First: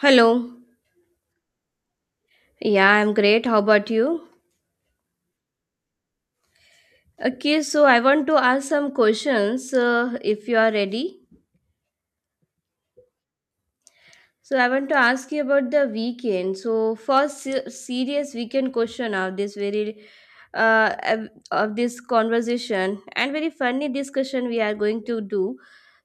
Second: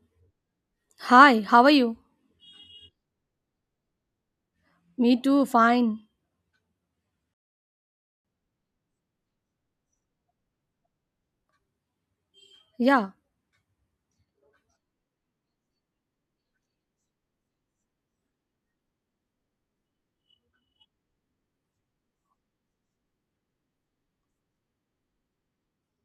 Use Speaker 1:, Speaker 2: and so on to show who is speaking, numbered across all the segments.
Speaker 1: Hello.
Speaker 2: Hi, how are you?
Speaker 1: Yeah, I'm great. How about you?
Speaker 2: Me too, fine.
Speaker 1: Okay, so I want to ask some questions, if you are ready.
Speaker 2: Yeah.
Speaker 1: So I want to ask you about the weekend. So first serious weekend question of this very of this conversation and very funny discussion we are going to do.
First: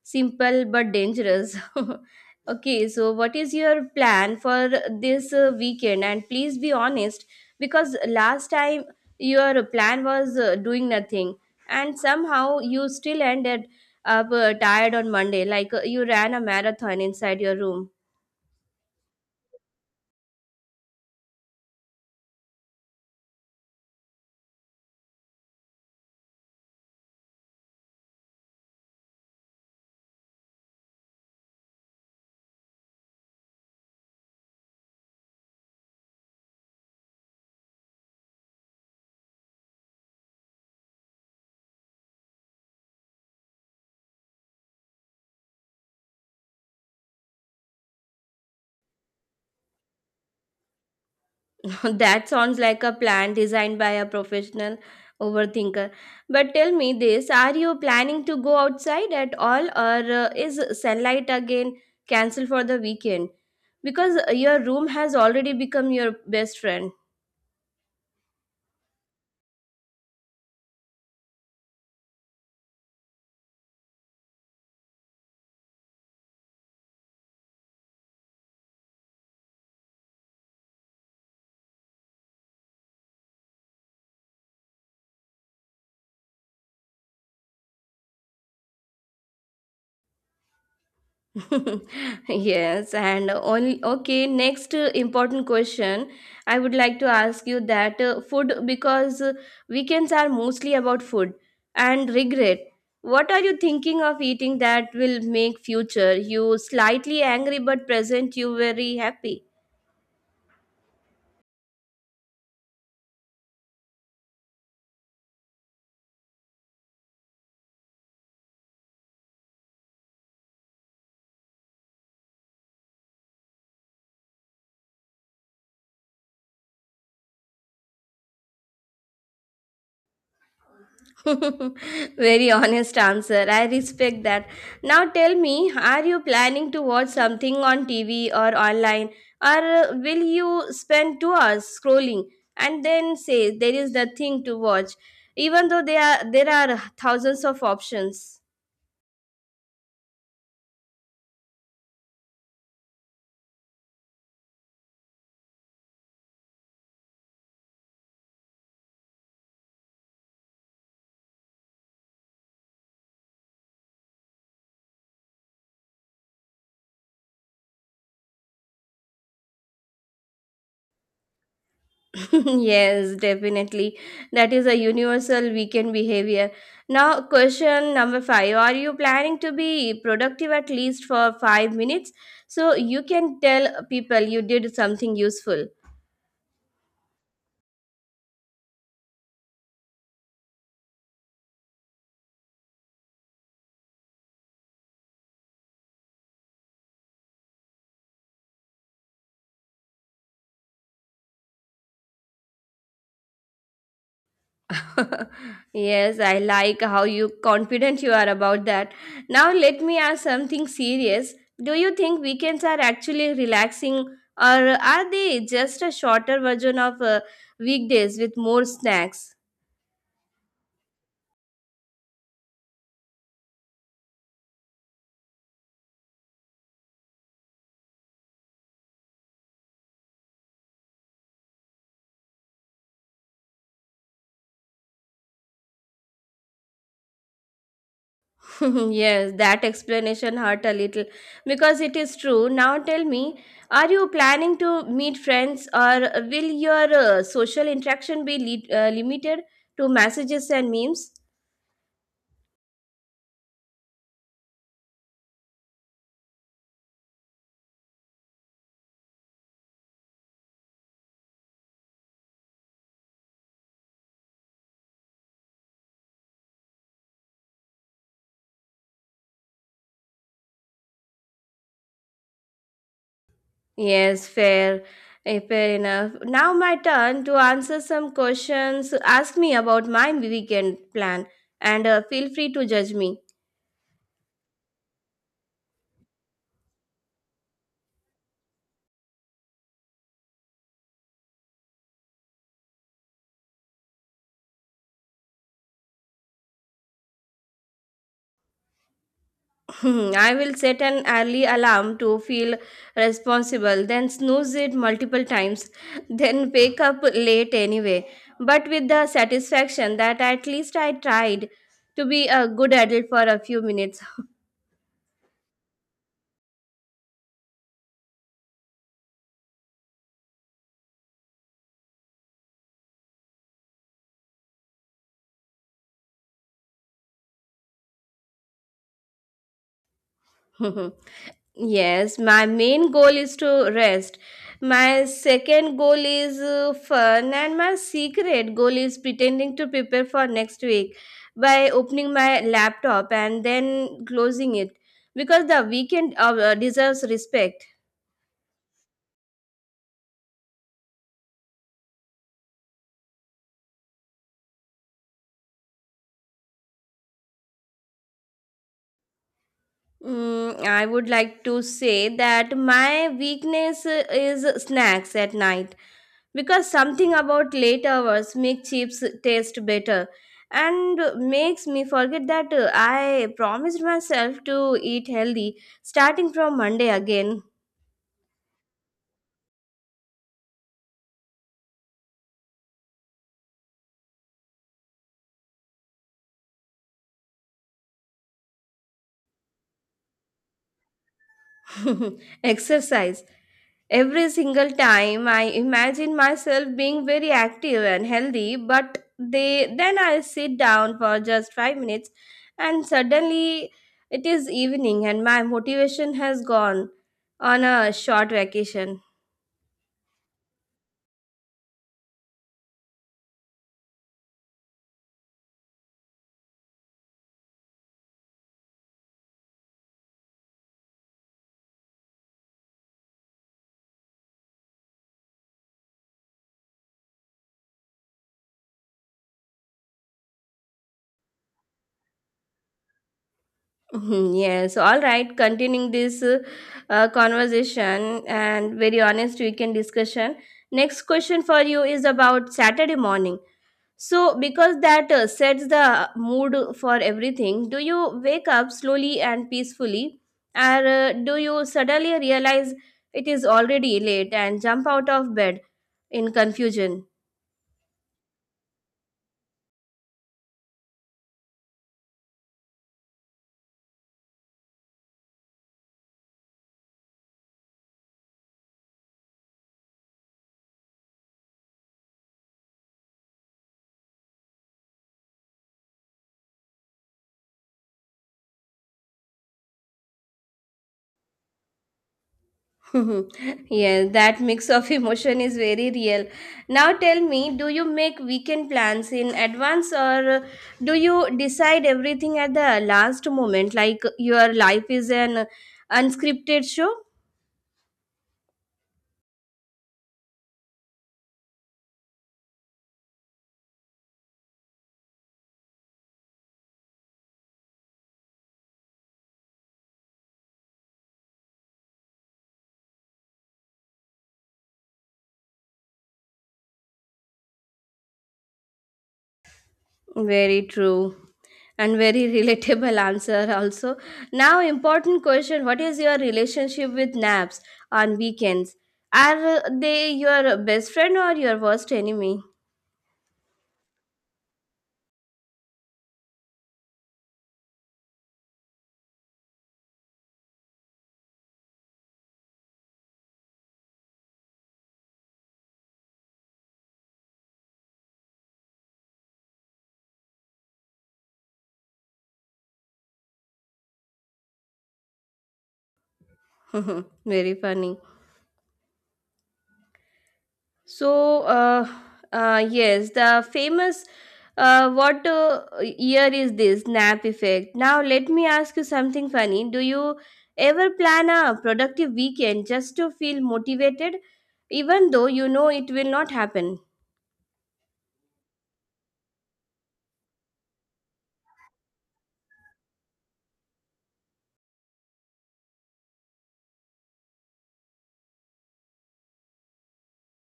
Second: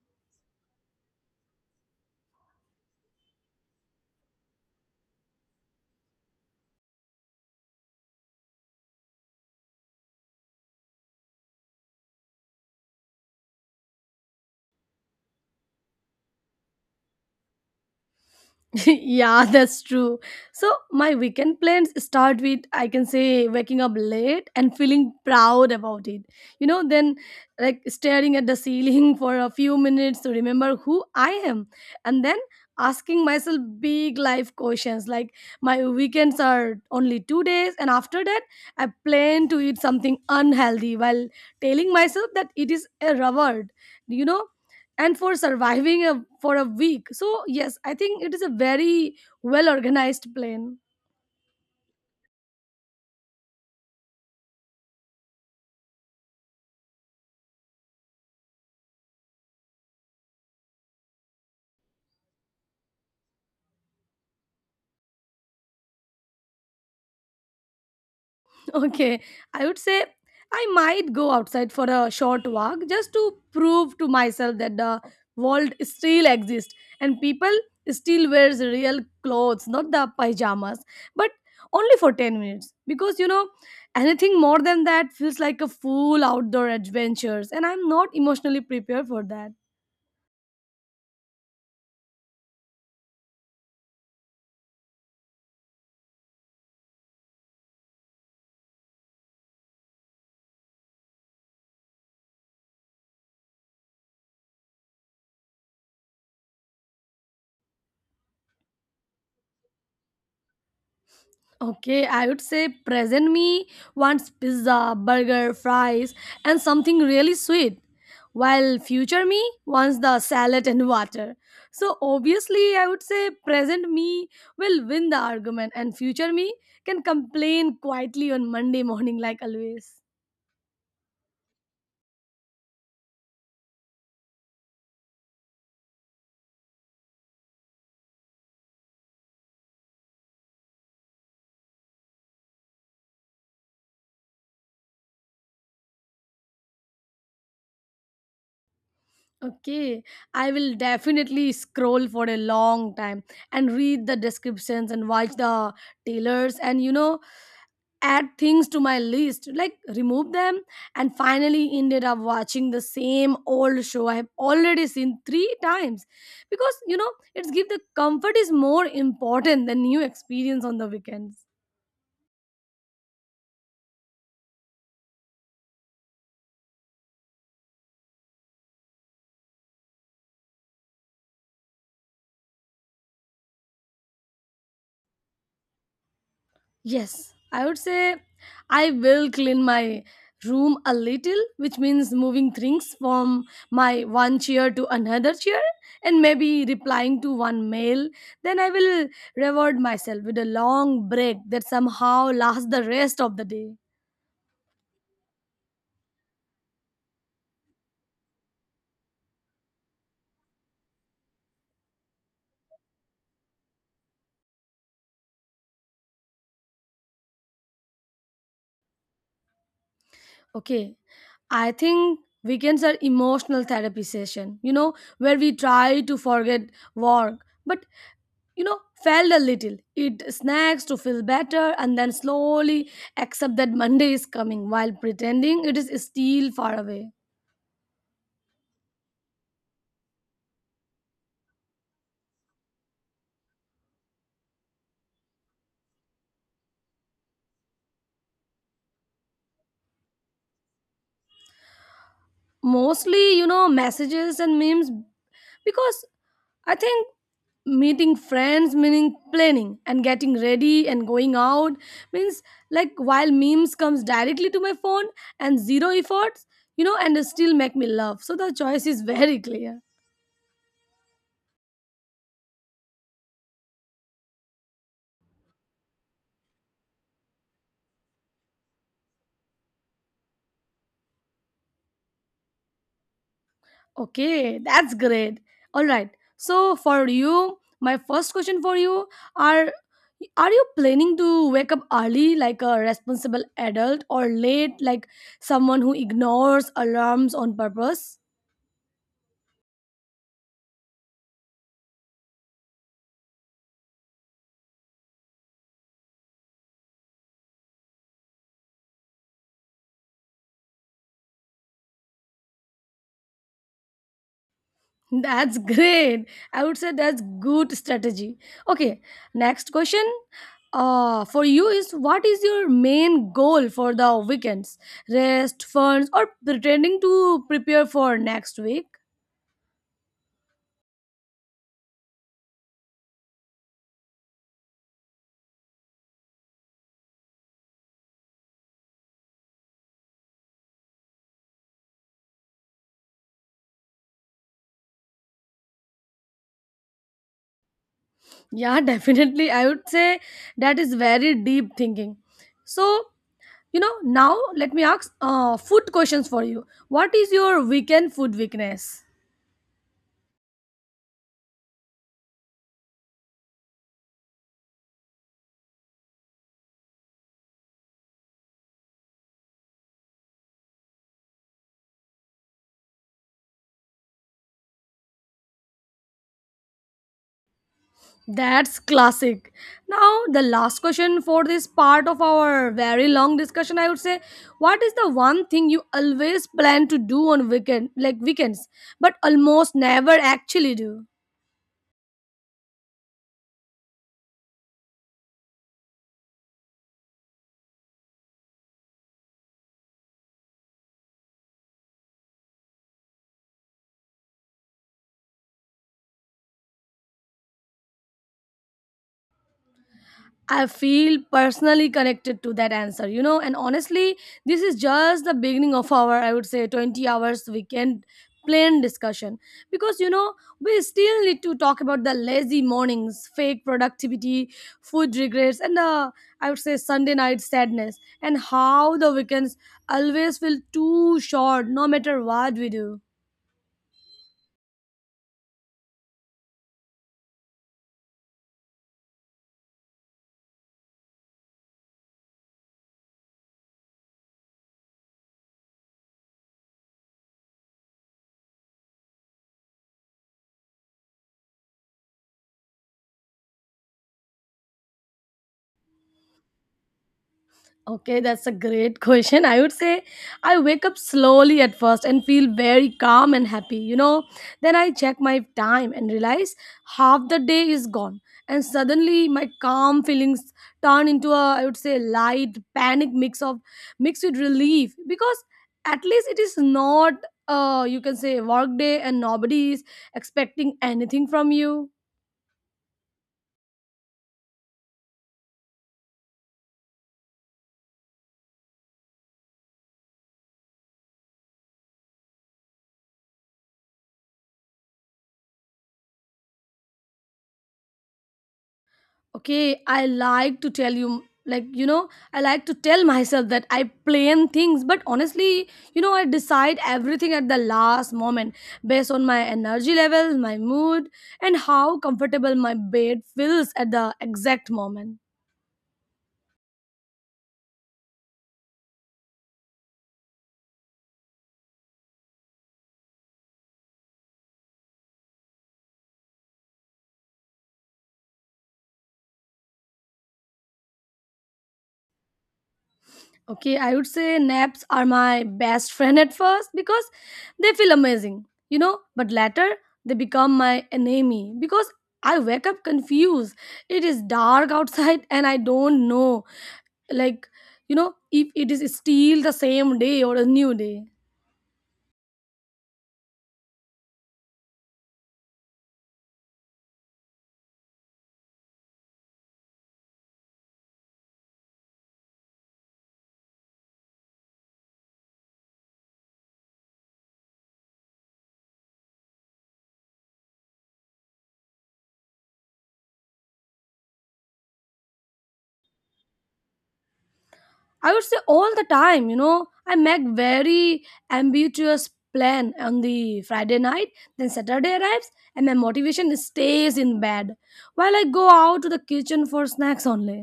Speaker 1: Simple but dangerous. Okay, so what is your plan for this weekend? And please be honest because last time your plan was doing nothing and somehow you still ended up tired on Monday, like you ran a marathon inside your room.
Speaker 2: Yeah, that's true. So, my weekend plans start with, I can say, waking up late and feeling proud about it. Then staring at the ceiling for a few minutes to remember who I am. And then asking myself big life questions like, my weekends are only 2 days. And after that, I plan to eat something unhealthy while telling myself that it is a reward. You know, and for surviving a, for a week. So, yes, I think it is a very well organized plan.
Speaker 1: That sounds like a plan designed by a professional overthinker. But tell me this, are you planning to go outside at all, or is sunlight again cancelled for the weekend? Because your room has already become your best friend.
Speaker 2: Okay, I would say I might go outside for a short walk just to prove to myself that the world still exists and people still wears real clothes, not the pajamas, but only for 10 minutes because anything more than that feels like a full outdoor adventures and I'm not emotionally prepared for that.
Speaker 1: Yes, and only okay. Next important question I would like to ask you that, food, because weekends are mostly about food and regret. What are you thinking of eating that will make future you slightly angry but present you very happy?
Speaker 2: Okay, I would say present me wants pizza, burger, fries, and something really sweet, while future me wants the salad and water. So obviously, I would say present me will win the argument, and future me can complain quietly on Monday morning, like always.
Speaker 1: Very honest answer. I respect that. Now tell me, are you planning to watch something on TV or online, or will you spend 2 hours scrolling and then say there is the thing to watch, even though there are thousands of options?
Speaker 2: Okay, I will definitely scroll for a long time and read the descriptions and watch the tailors and add things to my list, like remove them, and finally ended up watching the same old show I have already seen three times. Because you know, it's give the comfort is more important than new experience on the weekends.
Speaker 1: Yes, definitely. That is a universal weekend behavior. Now, question number five. Are you planning to be productive at least for 5 minutes so you can tell people you did something useful?
Speaker 2: Yes, I would say I will clean my room a little, which means moving things from my one chair to another chair and maybe replying to one mail. Then I will reward myself with a long break that somehow lasts the rest of the day.
Speaker 1: Yes, I like how you confident you are about that. Now, let me ask something serious. Do you think weekends are actually relaxing or are they just a shorter version of weekdays with more snacks?
Speaker 2: Okay, I think weekends are emotional therapy session, you know, where we try to forget work but felt a little, eat snacks to feel better, and then slowly accept that Monday is coming while pretending it is still far away.
Speaker 1: Yes, that explanation hurt a little because it is true. Now tell me, are you planning to meet friends or will your social interaction be limited to messages and memes?
Speaker 2: Mostly, you know, messages and memes because I think meeting friends meaning planning and getting ready and going out means like while memes comes directly to my phone and zero efforts and still make me laugh so the choice is very clear.
Speaker 1: Yes, fair. Fair enough. Now my turn to answer some questions. Ask me about my weekend plan and feel free to judge me.
Speaker 2: Okay, that's great. All right. So for you, my first question for you are are, you planning to wake up early like a responsible adult or late like someone who ignores alarms on purpose?
Speaker 1: Hmm, I will set an early alarm to feel responsible, then snooze it multiple times, then wake up late anyway, but with the satisfaction that at least I tried to be a good adult for a few minutes.
Speaker 2: That's great. I would say that's good strategy. Okay, next question. For you is what is your main goal for the weekends? Rest, funds, or pretending to prepare for next week?
Speaker 1: Yes, my main goal is to rest. My second goal is fun, and my secret goal is pretending to prepare for next week by opening my laptop and then closing it because the weekend deserves respect.
Speaker 2: Yeah, definitely. I would say that is very deep thinking. So, you know, now let me ask food questions for you. What is your weekend food weakness?
Speaker 1: Mm, I would like to say that my weakness is snacks at night, because something about late hours make chips taste better and makes me forget that I promised myself to eat healthy starting from monday again.
Speaker 2: That's classic. Now, the last question for this part of our very long discussion, I would say, what is the one thing you always plan to do on weekend, like weekends, but almost never actually do?
Speaker 1: Exercise. Every single time I imagine myself being very active and healthy, but they then I sit down for just 5 minutes and suddenly it is evening and my motivation has gone on a short vacation.
Speaker 2: I feel personally connected to that answer, you know, and honestly, this is just the beginning of our, I would say, 20 hours weekend plan discussion because you know we still need to talk about the lazy mornings fake productivity food regrets and I would say Sunday night sadness and how the weekends always feel too short no matter what we do.
Speaker 1: Mhm. Yes, all right. Continuing this conversation and very honest weekend discussion. Next question for you is about Saturday morning. So, because that sets the mood for everything, do you wake up slowly and peacefully, or do you suddenly realize it is already late and jump out of bed in confusion?
Speaker 2: Okay, that's a great question. I would say I wake up slowly at first and feel very calm and happy, you know. Then I check my time and realize half the day is gone. And suddenly my calm feelings turn into a I would say light panic mix of mixed with relief because at least it is not you can say work day and nobody is expecting anything from you.
Speaker 1: Yeah, that mix of emotion is very real. Now tell me, do you make weekend plans in advance or do you decide everything at the last moment, like your life is an unscripted show?
Speaker 2: Okay, I like to tell you like you know I like to tell myself that I plan things but honestly you know I decide everything at the last moment based on my energy level my mood and how comfortable my bed feels at the exact moment.
Speaker 1: Very true. And very relatable answer also. Now important question, what is your relationship with naps on weekends? Are they your best friend or your worst enemy?
Speaker 2: Okay, I would say naps are my best friend at first because they feel amazing you know but later they become my enemy because I wake up confused, it is dark outside and I don't know like you know if it is still the same day or a new day.
Speaker 1: Very funny. So, yes, the famous what year is this nap effect? Now, let me ask you something funny. Do you ever plan a productive weekend just to feel motivated, even though you know it will not happen?
Speaker 2: I would say all the time you know I make very ambitious plan on the Friday night then Saturday arrives and my motivation stays in bed while I go out to the kitchen for snacks only.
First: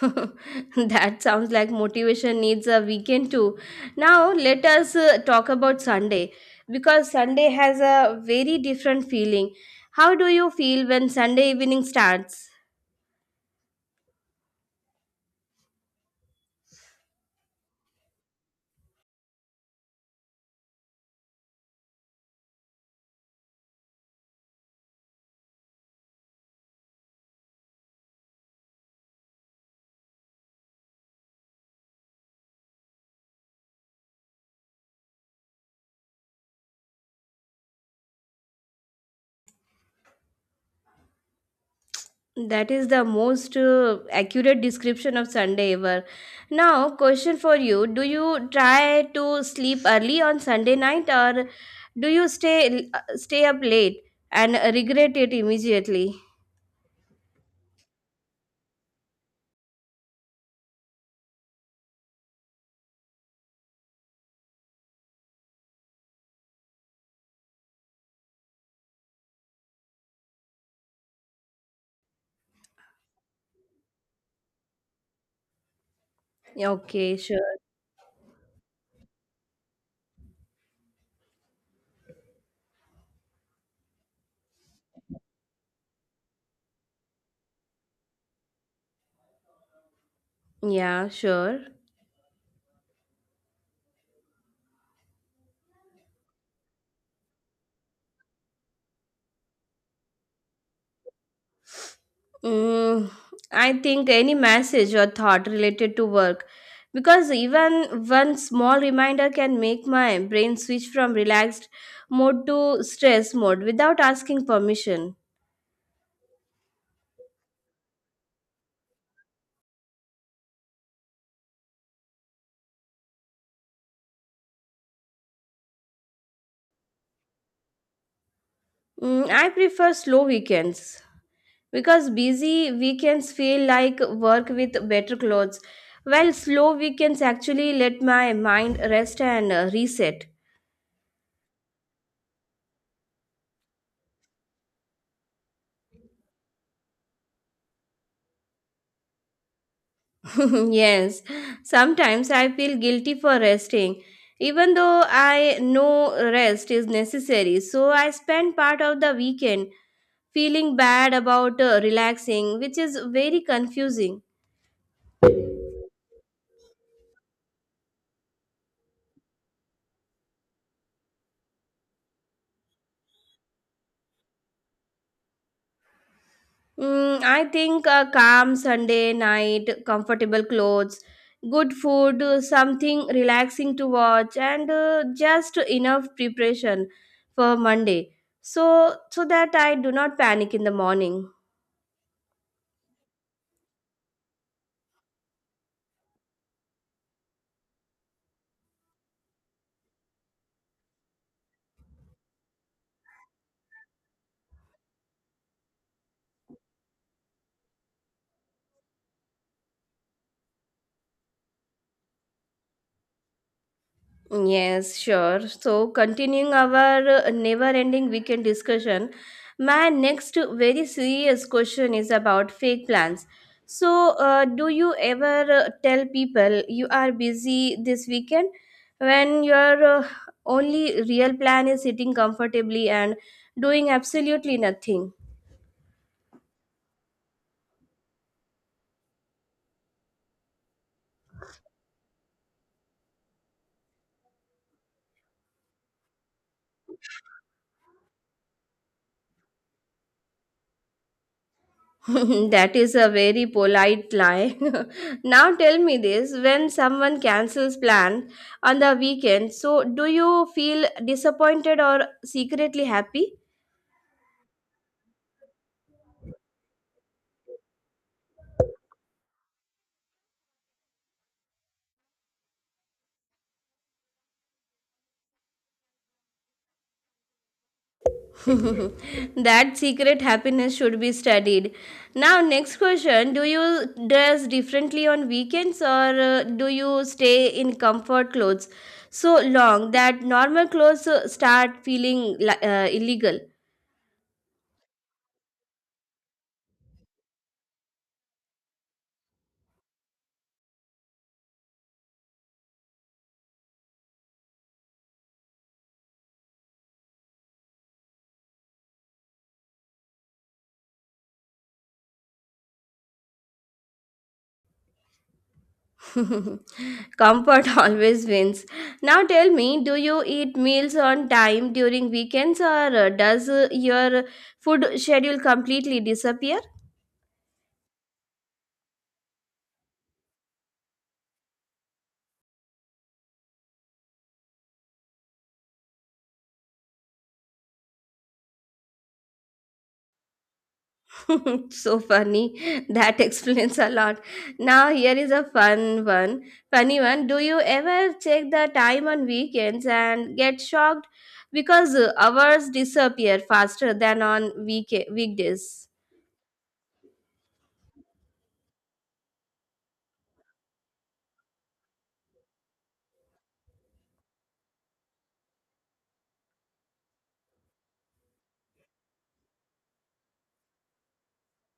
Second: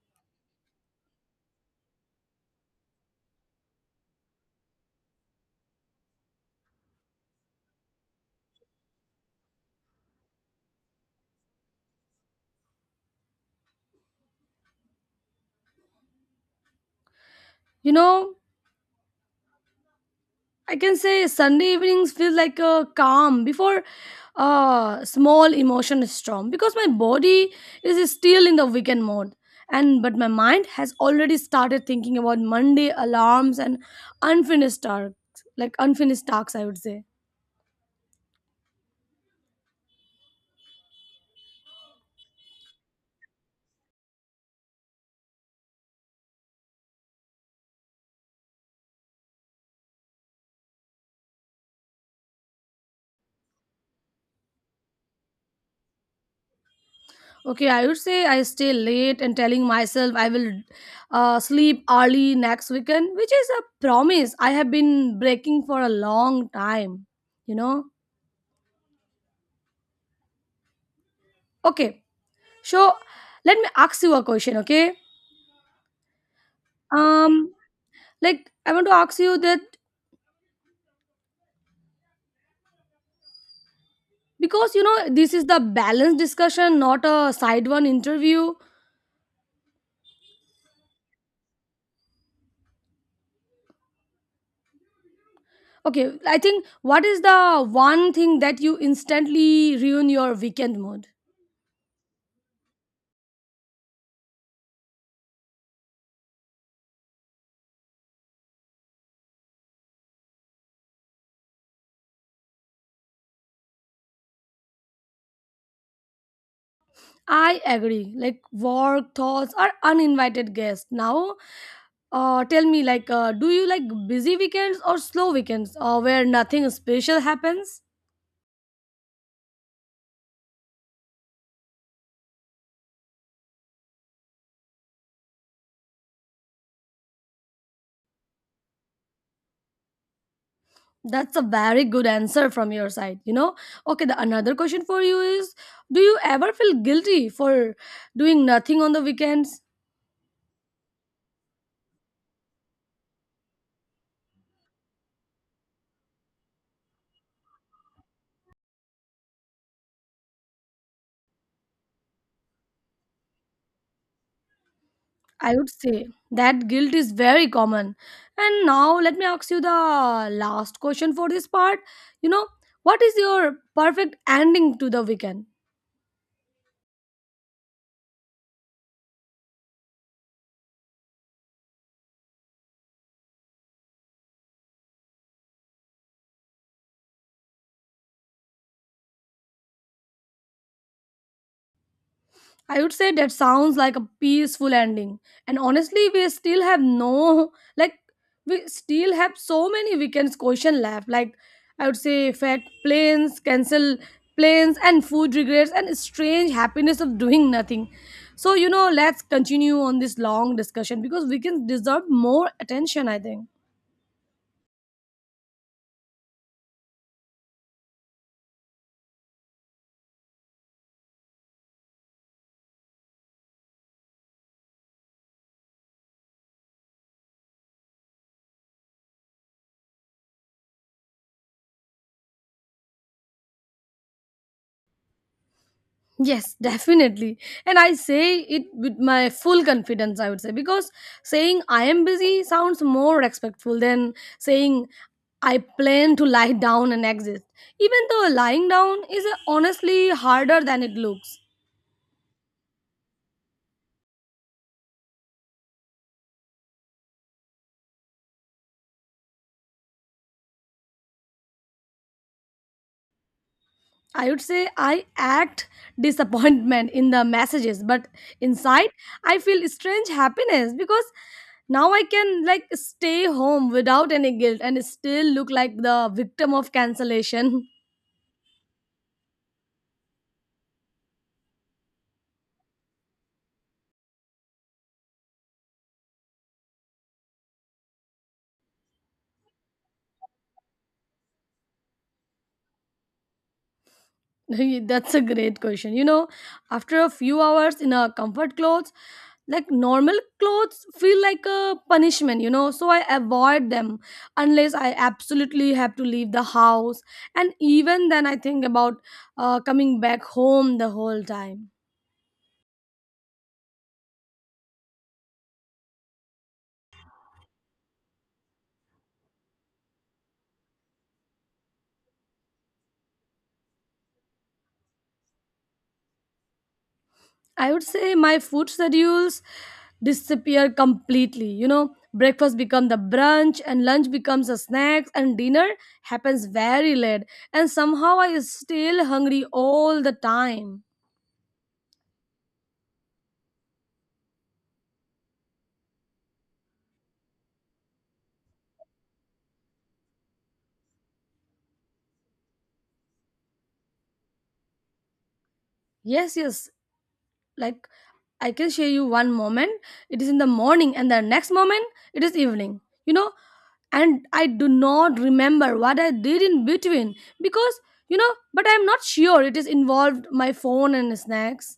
Speaker 1: That sounds like motivation needs a weekend too. Now, let us talk about Sunday because Sunday has a very different feeling. How do you feel when Sunday evening starts?
Speaker 2: You know I can say Sunday evenings feel like a calm before a small emotion storm because my body is still in the weekend mode and but my mind has already started thinking about Monday alarms and unfinished tasks like unfinished tasks I would say.
Speaker 1: That is the most accurate description of Sunday ever. Now, question for you. Do you try to sleep early on Sunday night or do you stay up late and regret it immediately?
Speaker 2: Okay, I would say I stay late and telling myself I will sleep early next weekend, which is a promise I have been breaking for a long time, you know. Okay, so let me ask you a question, okay?
Speaker 1: Okay,
Speaker 2: Um,
Speaker 1: sure.
Speaker 2: like I want to ask you that because you know this is the balanced discussion, not a side one interview.
Speaker 1: Yeah, sure.
Speaker 2: Okay, I think what is the one thing that you instantly ruin your weekend mood?
Speaker 1: Mm, I think any message or thought related to work, because even one small reminder can make my brain switch from relaxed mode to stress mode without asking permission.
Speaker 2: I agree. Like work thoughts or uninvited guests. Now, tell me, like, do you like busy weekends or slow weekends, or where nothing special happens?
Speaker 1: Mm, I prefer slow weekends because busy weekends feel like work with better clothes, while slow weekends actually let my mind rest and reset.
Speaker 2: That's a very good answer from your side, you know. Okay, the another question for you is do you ever feel guilty for doing nothing on the weekends?
Speaker 1: Yes, sometimes I feel guilty for resting, even though I know rest is necessary. So I spend part of the weekend feeling bad about relaxing, which is very confusing.
Speaker 2: I would say that guilt is very common. And now let me ask you the last question for this part. You know, what is your perfect ending to the weekend?
Speaker 1: Mm, I think a calm Sunday night, comfortable clothes, good food, something relaxing to watch, and just enough preparation for Monday, so so that I do not panic in the morning.
Speaker 2: I would say that sounds like a peaceful ending. And honestly, we still have no like we still have so many weekends question left. Like I would say fact planes, cancel planes and food regrets and strange happiness of doing nothing. So you know, let's continue on this long discussion because weekends deserve more attention, I think.
Speaker 1: Yes, sure. So, continuing our never ending weekend discussion, my next very serious question is about fake plans. So, do you ever tell people you are busy this weekend when your only real plan is sitting comfortably and doing absolutely nothing?
Speaker 2: Yes, definitely. And I say it with my full confidence, I would say, because saying I am busy sounds more respectful than saying I plan to lie down and exist. Even though lying down is honestly harder than it looks.
Speaker 1: That is a very polite lie. Now tell me this, when someone cancels plan on the weekend, so do you feel disappointed or secretly happy?
Speaker 2: I would say I act disappointment in the messages, but inside I feel strange happiness because now I can like stay home without any guilt and still look like the victim of cancellation.
Speaker 1: That secret happiness should be studied. Now next question, do you dress differently on weekends or do you stay in comfort clothes so long that normal clothes start feeling illegal?
Speaker 2: That's a great question. You know, after a few hours in our comfort clothes, like normal clothes feel like a punishment, you know, so I avoid them unless I absolutely have to leave the house. And even then, I think about coming back home the whole time.
Speaker 1: Comfort always wins. Now tell me, do you eat meals on time during weekends or does your food schedule completely disappear?
Speaker 2: I would say my food schedules disappear completely. You know, breakfast become the brunch and lunch becomes a snack and dinner happens very late and somehow I still hungry all the time.
Speaker 1: So funny. That explains a lot. Now here is a fun one. Funny one. Do you ever check the time on weekends and get shocked because hours disappear faster than on weekdays?
Speaker 2: Yes, yes. Like I can share you one moment it is in the morning and the next moment it is evening. You know, and I do not remember what I did in between because you know, but I'm not sure it is involved my phone and snacks.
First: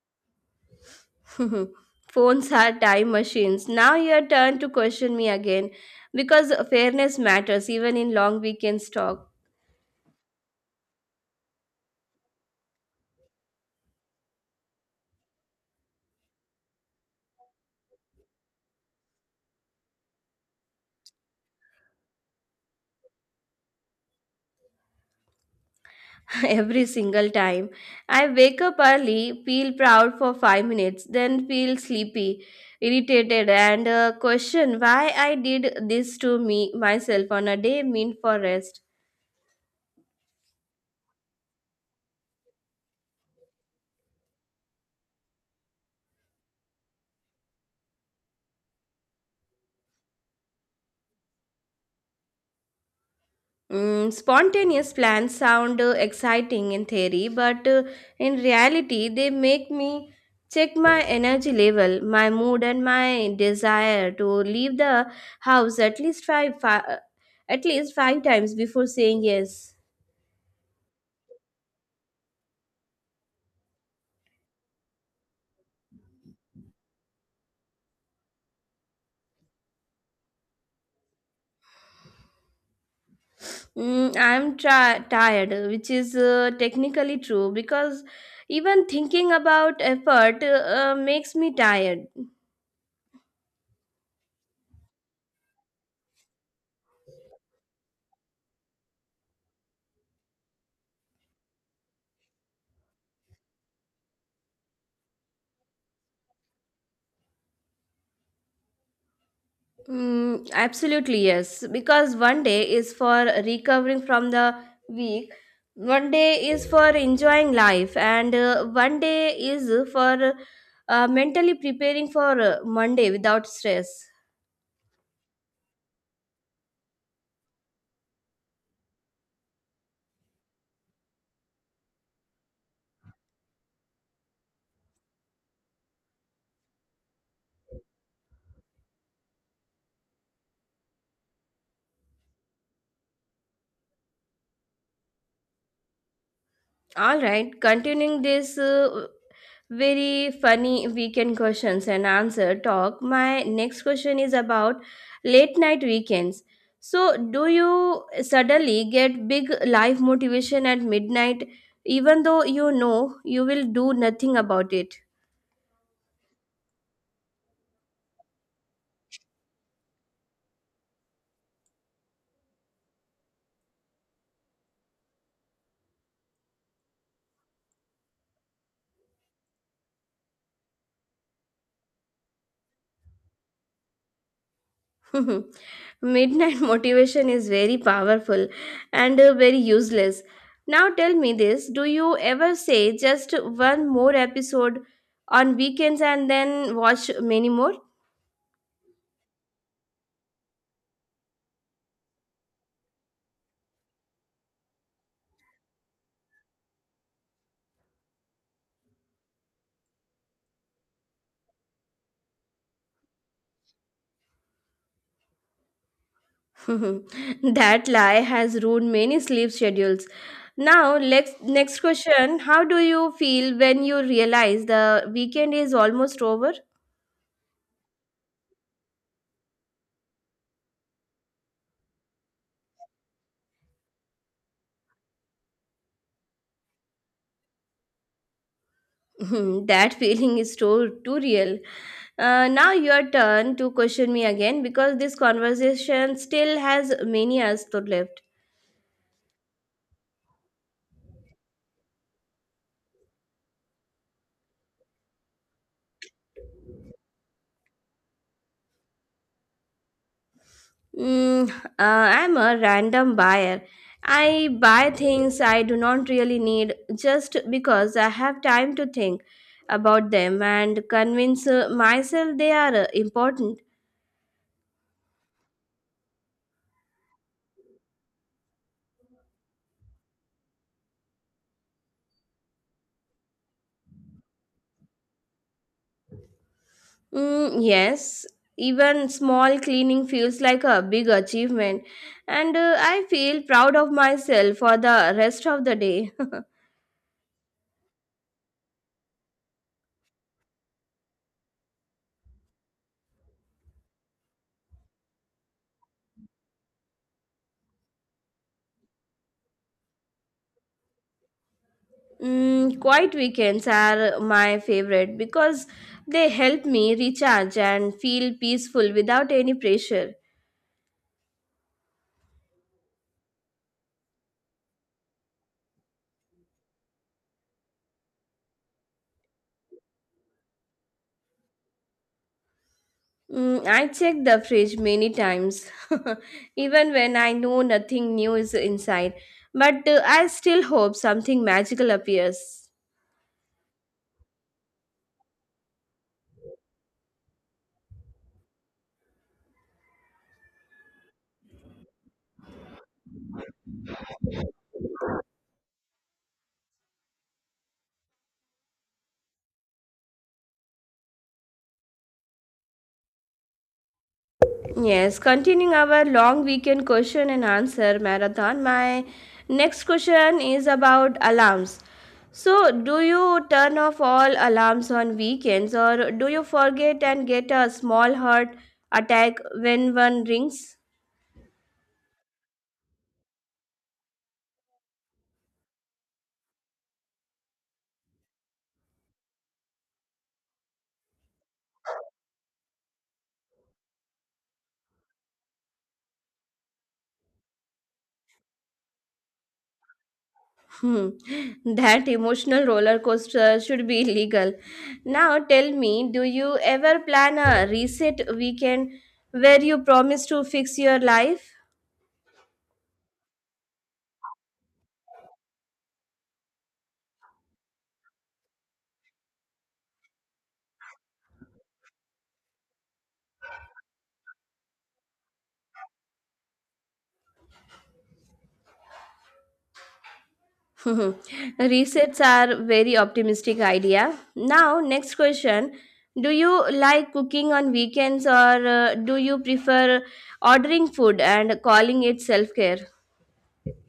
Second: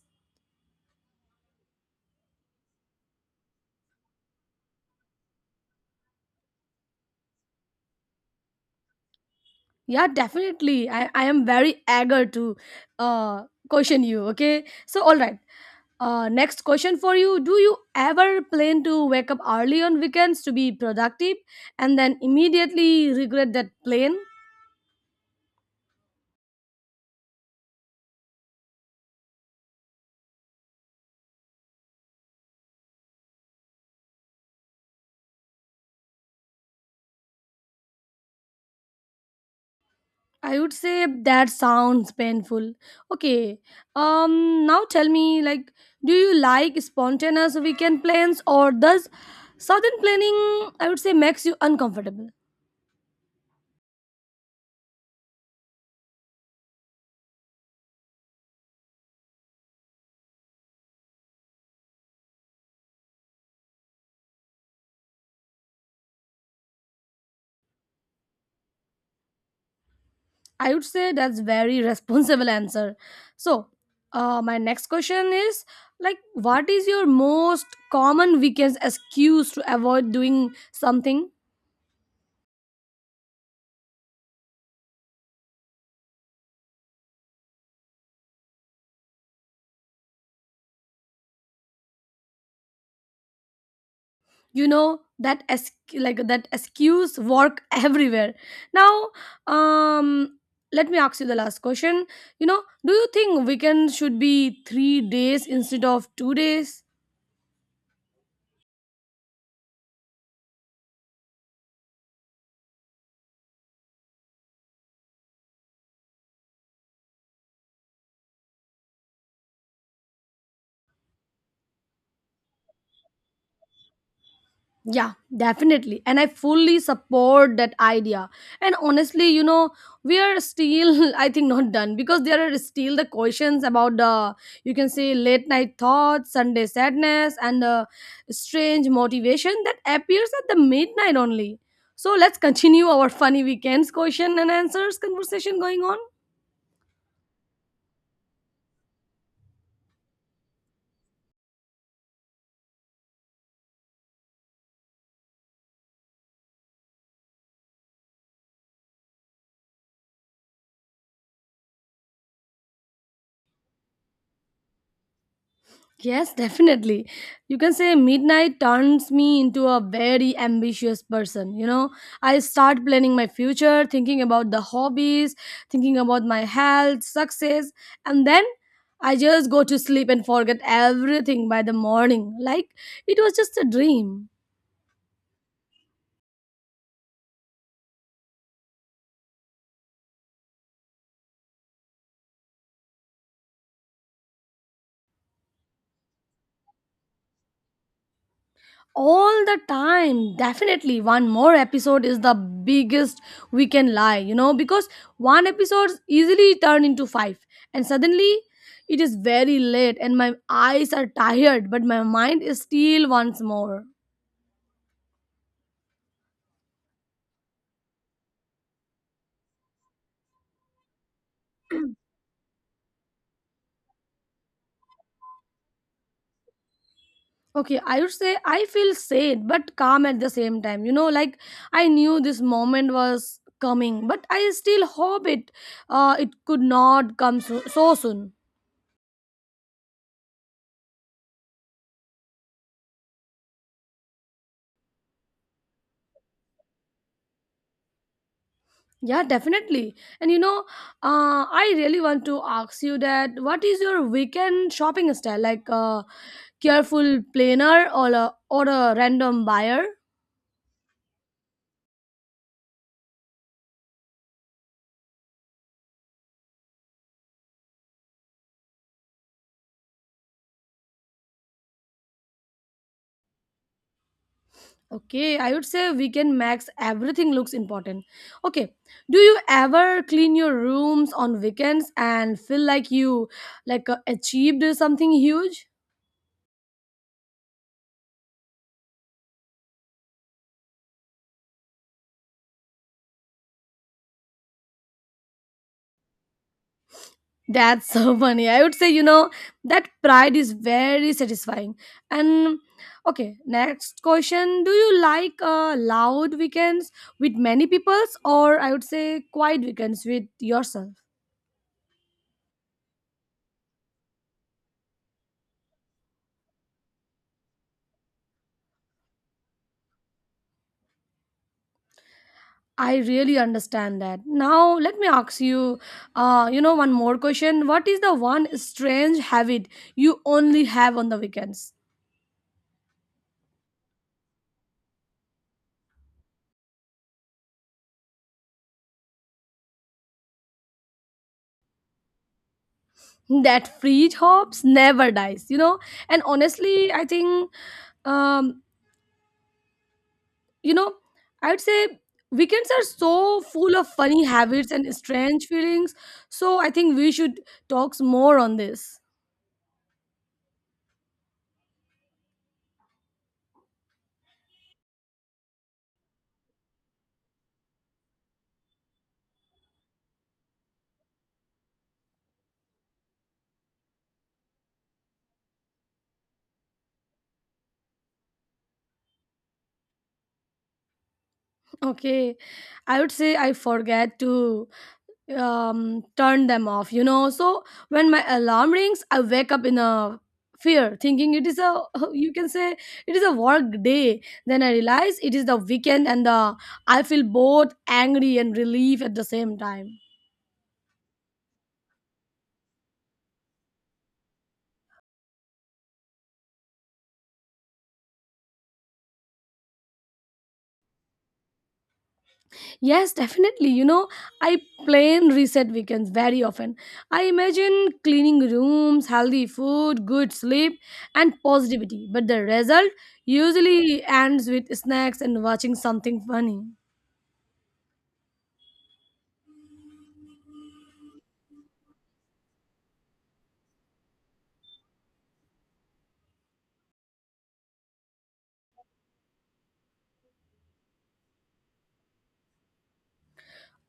Speaker 1: Phones are time machines. Now your turn to question me again because fairness matters even in long weekends talk.
Speaker 2: Yeah, definitely. I am very eager to uh, question you. Okay. So, all right. Next question for you. Do you ever plan to wake up early on weekends to be productive and then immediately regret that plan?
Speaker 1: Every single time. I wake up early, feel proud for 5 minutes, then feel sleepy, irritated, and question why I did this to me myself on a day meant for rest.
Speaker 2: I would say that sounds painful. Okay. Now tell me, like, do you like spontaneous weekend plans or does sudden planning, I would say, makes you uncomfortable?
Speaker 1: Mm, spontaneous plans sound exciting in theory, but in reality, they make me check my energy level, my mood, and my desire to leave the house at least at least five times before saying yes.
Speaker 2: I would say that's very responsible answer. So, my next question is like, what is your most common weekends excuse to avoid doing something?
Speaker 1: Mm, I'm tired, which is technically true because even thinking about effort makes me tired.
Speaker 2: You know that like that excuse work everywhere. Now, um, let me ask you the last question. You know, do you think weekend should be 3 days instead of 2 days?
Speaker 1: Mm, absolutely, yes. Because one day is for recovering from the week, one day is for enjoying life, and one day is for mentally preparing for Monday without stress.
Speaker 2: Yeah, definitely. And I fully support that idea. And honestly, you know, we are still, I think, not done because there are still the questions about the, you can say, late night thoughts, Sunday sadness, and strange motivation that appears at the midnight only. So let's continue our funny weekends question and answers conversation going on.
Speaker 1: All right, continuing this very funny weekend questions and answer talk, my next question is about late night weekends. So, do you suddenly get big life motivation at midnight, even though you know you will do nothing about it?
Speaker 2: Yes, definitely. You can say midnight turns me into a very ambitious person. You know, I start planning my future, thinking about the hobbies, thinking about my health, success, and then I just go to sleep and forget everything by the morning. Like it was just a dream.
Speaker 1: Midnight motivation is very powerful and very useless. Now tell me this, do you ever say just one more episode on weekends and then watch many more?
Speaker 2: All the time, definitely. One more episode is the biggest we can lie, you know, because one episode easily turn into five and suddenly it is very late and my eyes are tired but my mind is still once more.
Speaker 1: That lie has ruined many sleep schedules. Now, next question. How do you feel when you realize the weekend is almost over?
Speaker 2: Okay, I would say I feel sad but calm at the same time, you know, like I knew this moment was coming but I still hope it it could not come so soon.
Speaker 1: Hmm, that feeling is so too real. Now your turn to question me again because this conversation still has many years to left.
Speaker 2: Yeah, definitely. And you know, I really want to ask you that what is your weekend shopping style? Like a careful planner or a random buyer?
Speaker 1: Mm, I'm a random buyer. I buy things I do not really need just because I have time to think about them and convince myself they are important.
Speaker 2: Okay, I would say weekend max everything looks important. Okay, do you ever clean your rooms on weekends and feel like you like achieved something huge?
Speaker 1: Mm, yes, even small cleaning feels like a big achievement, and I feel proud of myself for the rest of the day.
Speaker 2: That's so funny. I would say, you know, that pride is very satisfying. And okay, next question. Do you like loud weekends with many peoples, or I would say quiet weekends with yourself?
Speaker 1: Mm, quiet weekends are my favorite because they help me recharge and feel peaceful without any pressure.
Speaker 2: I really understand that. Now, let me ask you, you know, one more question. What is the one strange habit you only have on the weekends?
Speaker 1: Mm, I check the fridge many times, even when I know nothing new is inside, but I still hope something magical appears.
Speaker 2: That free hops never dies, you know? And honestly, I think um you know, I would say weekends are so full of funny habits and strange feelings. So I think we should talk more on this.
Speaker 1: Yes, continuing our long weekend question and answer marathon, my next question is about alarms. So, do you turn off all alarms on weekends or do you forget and get a small heart attack when one rings?
Speaker 2: Okay. I would say I forget to turn them off, you know, so when my alarm rings I wake up in a fear thinking it is a you can say it is a work day, then I realize it is the weekend and the I feel both angry and relief at the same time.
Speaker 1: Hmm, that emotional roller coaster should be illegal. Now, tell me, do you ever plan a reset weekend where you promise to fix your life?
Speaker 2: Yes, definitely. You know, I plan reset weekends very often. I imagine cleaning rooms, healthy food, good sleep, and positivity. But the result usually ends with snacks and watching something funny.
Speaker 1: Resets are very optimistic idea. Now, next question. Do you like cooking on weekends or do you prefer ordering food and calling it self-care?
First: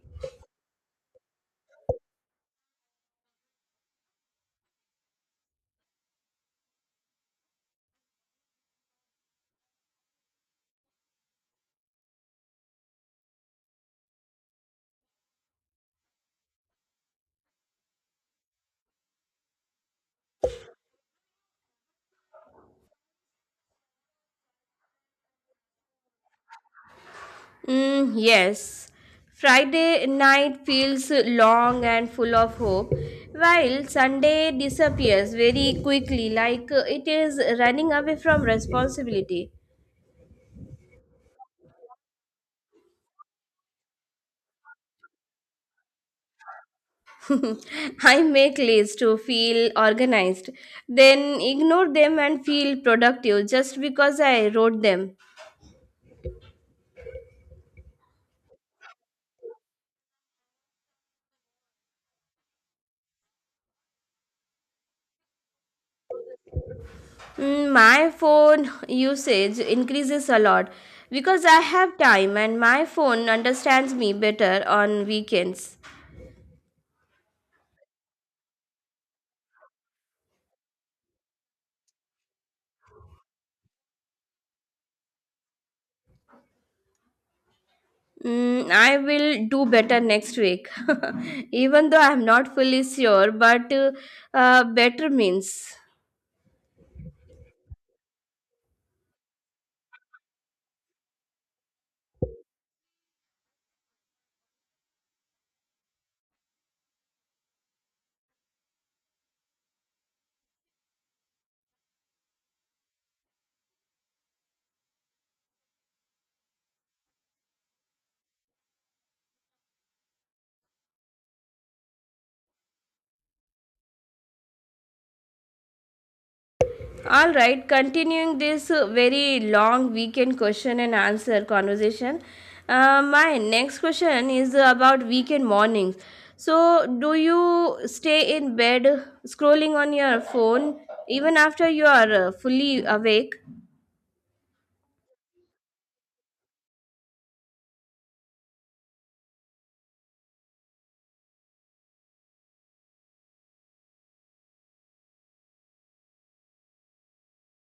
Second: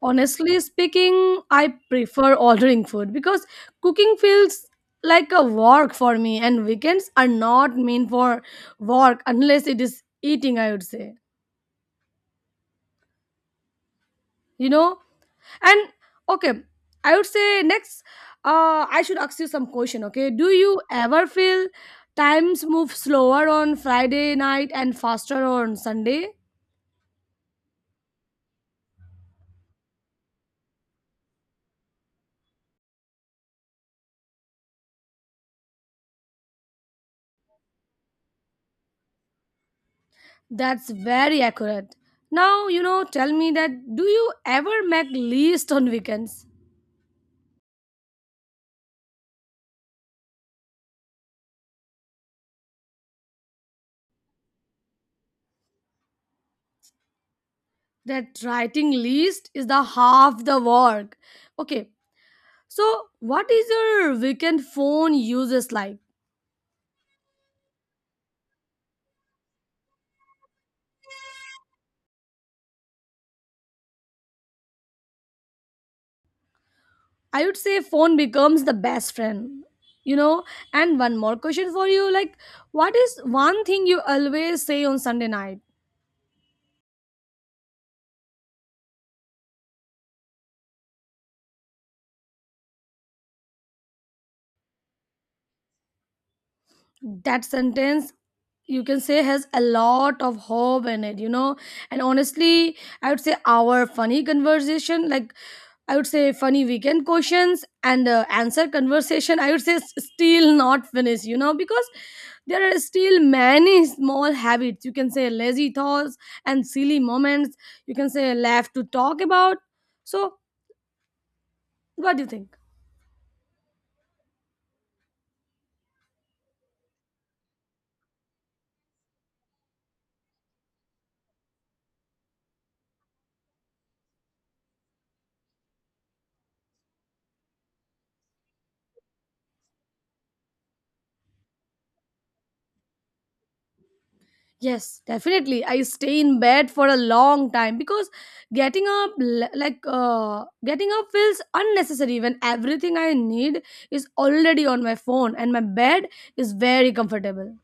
Speaker 2: Honestly speaking, I prefer ordering food because cooking feels like a work for me, and weekends are not meant for work unless it is eating, I would say. You know, and okay, I would say next, I should ask you some question. Okay, do you ever feel times move slower on Friday night and faster on Sunday?
Speaker 1: Mm, yes. Friday night feels long and full of hope, while Sunday disappears very quickly, like it is running away from responsibility.
Speaker 2: That's very accurate. Now you know. Tell me that. Do you ever make list on weekends?
Speaker 1: I make lists to feel organized, then ignore them and feel productive just because I wrote them.
Speaker 2: That writing list is the half the work. Okay, so what is your weekend phone uses like?
Speaker 1: Mm, my phone usage increases a lot because I have time and my phone understands me better on weekends.
Speaker 2: I would say phone becomes the best friend. You know, and one more question for you like, what is one thing you always say on Sunday night?
Speaker 1: Mm, I will do better next week, even though I'm not fully sure, but better means.
Speaker 2: That sentence you can say has a lot of hope in it, you know. And honestly, I would say our funny conversation, like I would say funny weekend questions and answer conversation. I would say still not finished, you know, because there are still many small habits. You can say lazy thoughts and silly moments. You can say laugh to talk about. So, what do you think?
Speaker 1: All right, continuing this very long weekend question and answer conversation. My next question is about weekend mornings. So, do you stay in bed scrolling on your phone even after you are fully awake?
Speaker 2: Yes, definitely. I stay in bed for a long time because getting up, getting up, feels unnecessary when everything I need is already on my phone and my bed is very comfortable.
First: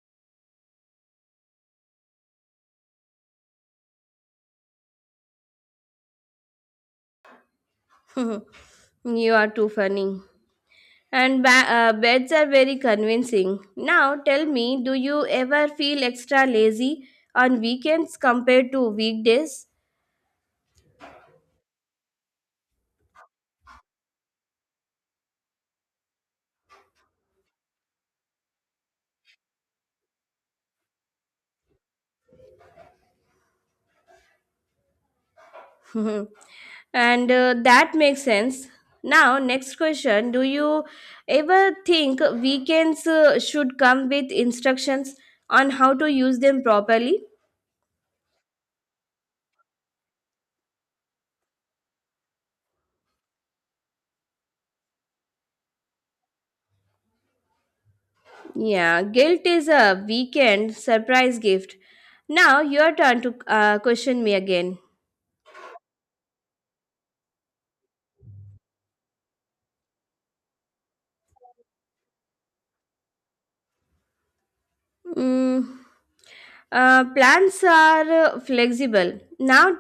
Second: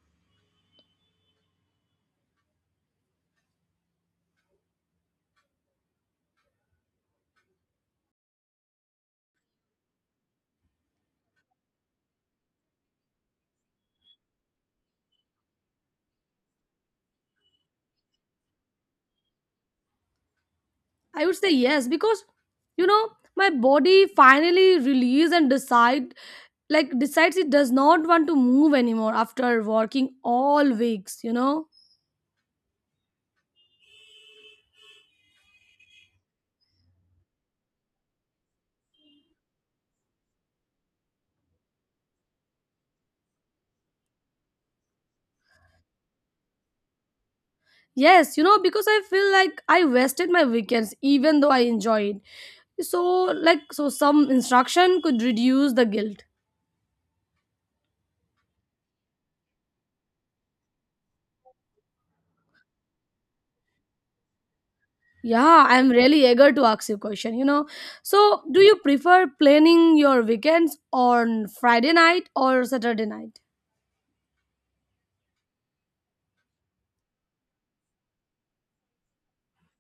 Speaker 1: You are too funny. And beds are very convincing. Now, tell me, do you ever feel extra lazy on weekends compared to weekdays?
Speaker 2: I would say yes because, you know, my body finally release and decide, decides it does not want to move anymore after working all weeks, you know.
Speaker 1: Mhm. And that makes sense. Now, next question. Do you ever think weekends should come with instructions on how to use them properly?
Speaker 2: Yes, you know, because I feel like I wasted my weekends even though I enjoyed, so so some instruction could reduce the guilt.
Speaker 1: Yeah, guilt is a weekend surprise gift. Now, your turn to question me again.
Speaker 2: Yeah, I'm really eager to ask you a question, you know. So do you prefer planning your weekends on Friday night or Saturday night?
Speaker 1: Mm, plans are flexible. Now,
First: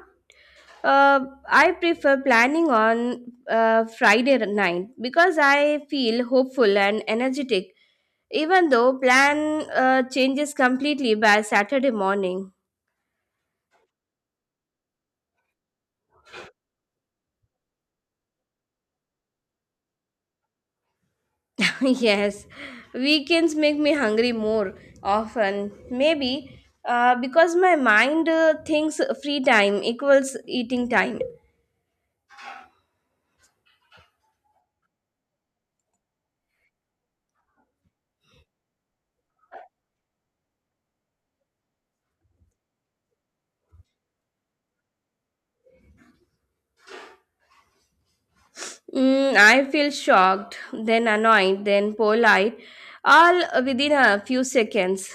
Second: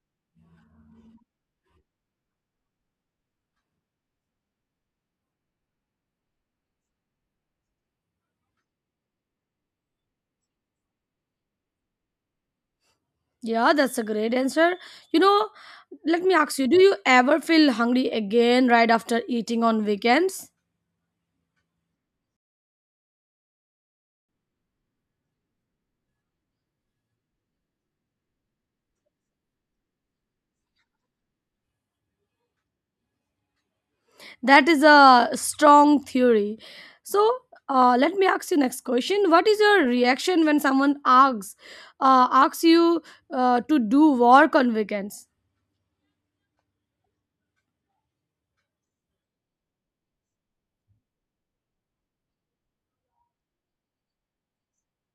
Speaker 1: uh, I prefer planning on Friday night because I feel hopeful and energetic, even though plan changes completely by saturday morning.
Speaker 2: Yeah, that's a great answer. You know, let me ask you, do you ever feel hungry again right after eating on weekends?
Speaker 1: Yes, weekends make me hungry more often, maybe because my mind thinks free time equals eating time.
Speaker 2: That is a strong theory. So, let me ask you next question. What is your reaction when someone asks you to do work on weekends?
Speaker 1: Mm, I feel shocked, then annoyed, then polite, all within a few seconds.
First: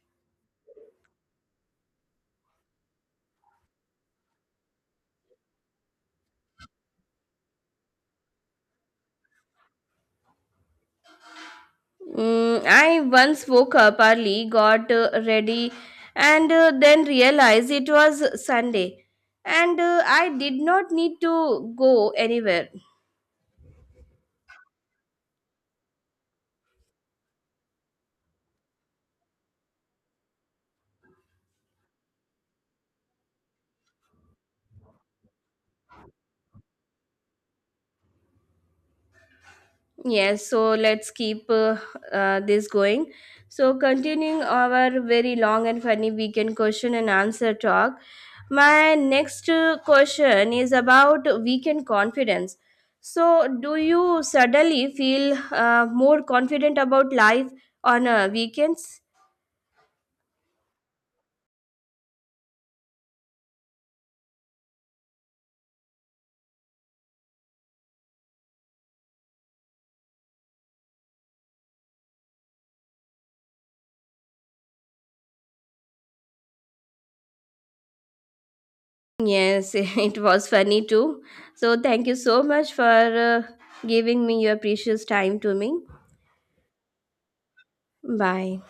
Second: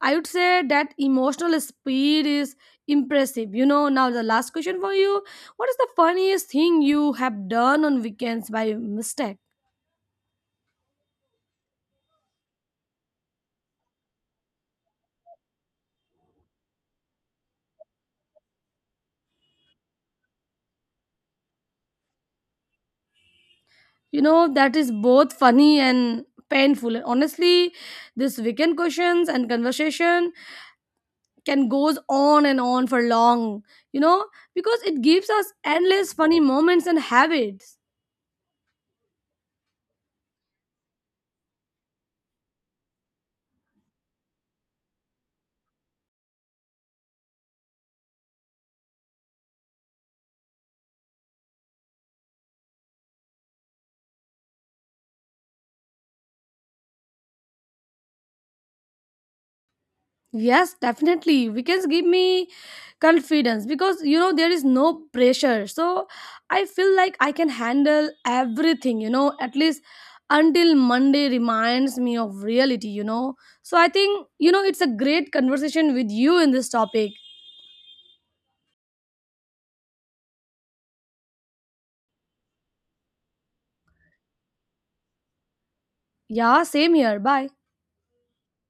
Speaker 2: I would say that emotional speed is impressive. You know, now the last question for you. What is the funniest thing you have done on weekends by mistake?
Speaker 1: Mm, I once woke up early, got ready, and then realized it was Sunday. And I did not need to go anywhere.
Speaker 2: You know, that is both funny and painful. And honestly, this weekend questions and conversation can goes on and on for long, you know, because it gives us endless funny moments and habits.
Speaker 1: Yes, so let's keep this going. So, continuing our very long and funny weekend question and answer talk, my next question is about weekend confidence. So, do you suddenly feel more confident about life on weekends?
Speaker 2: Yes, definitely. Weekends give me confidence because, you know, there is no pressure. So I feel like I can handle everything, you know, at least until Monday reminds me of reality, you know. So I think, you know, it's a great conversation with you in this topic.
Speaker 1: Yes, it was funny too. So, thank you so much for giving me your precious time to me.
Speaker 2: Yeah, same here. Bye.
Speaker 1: Bye.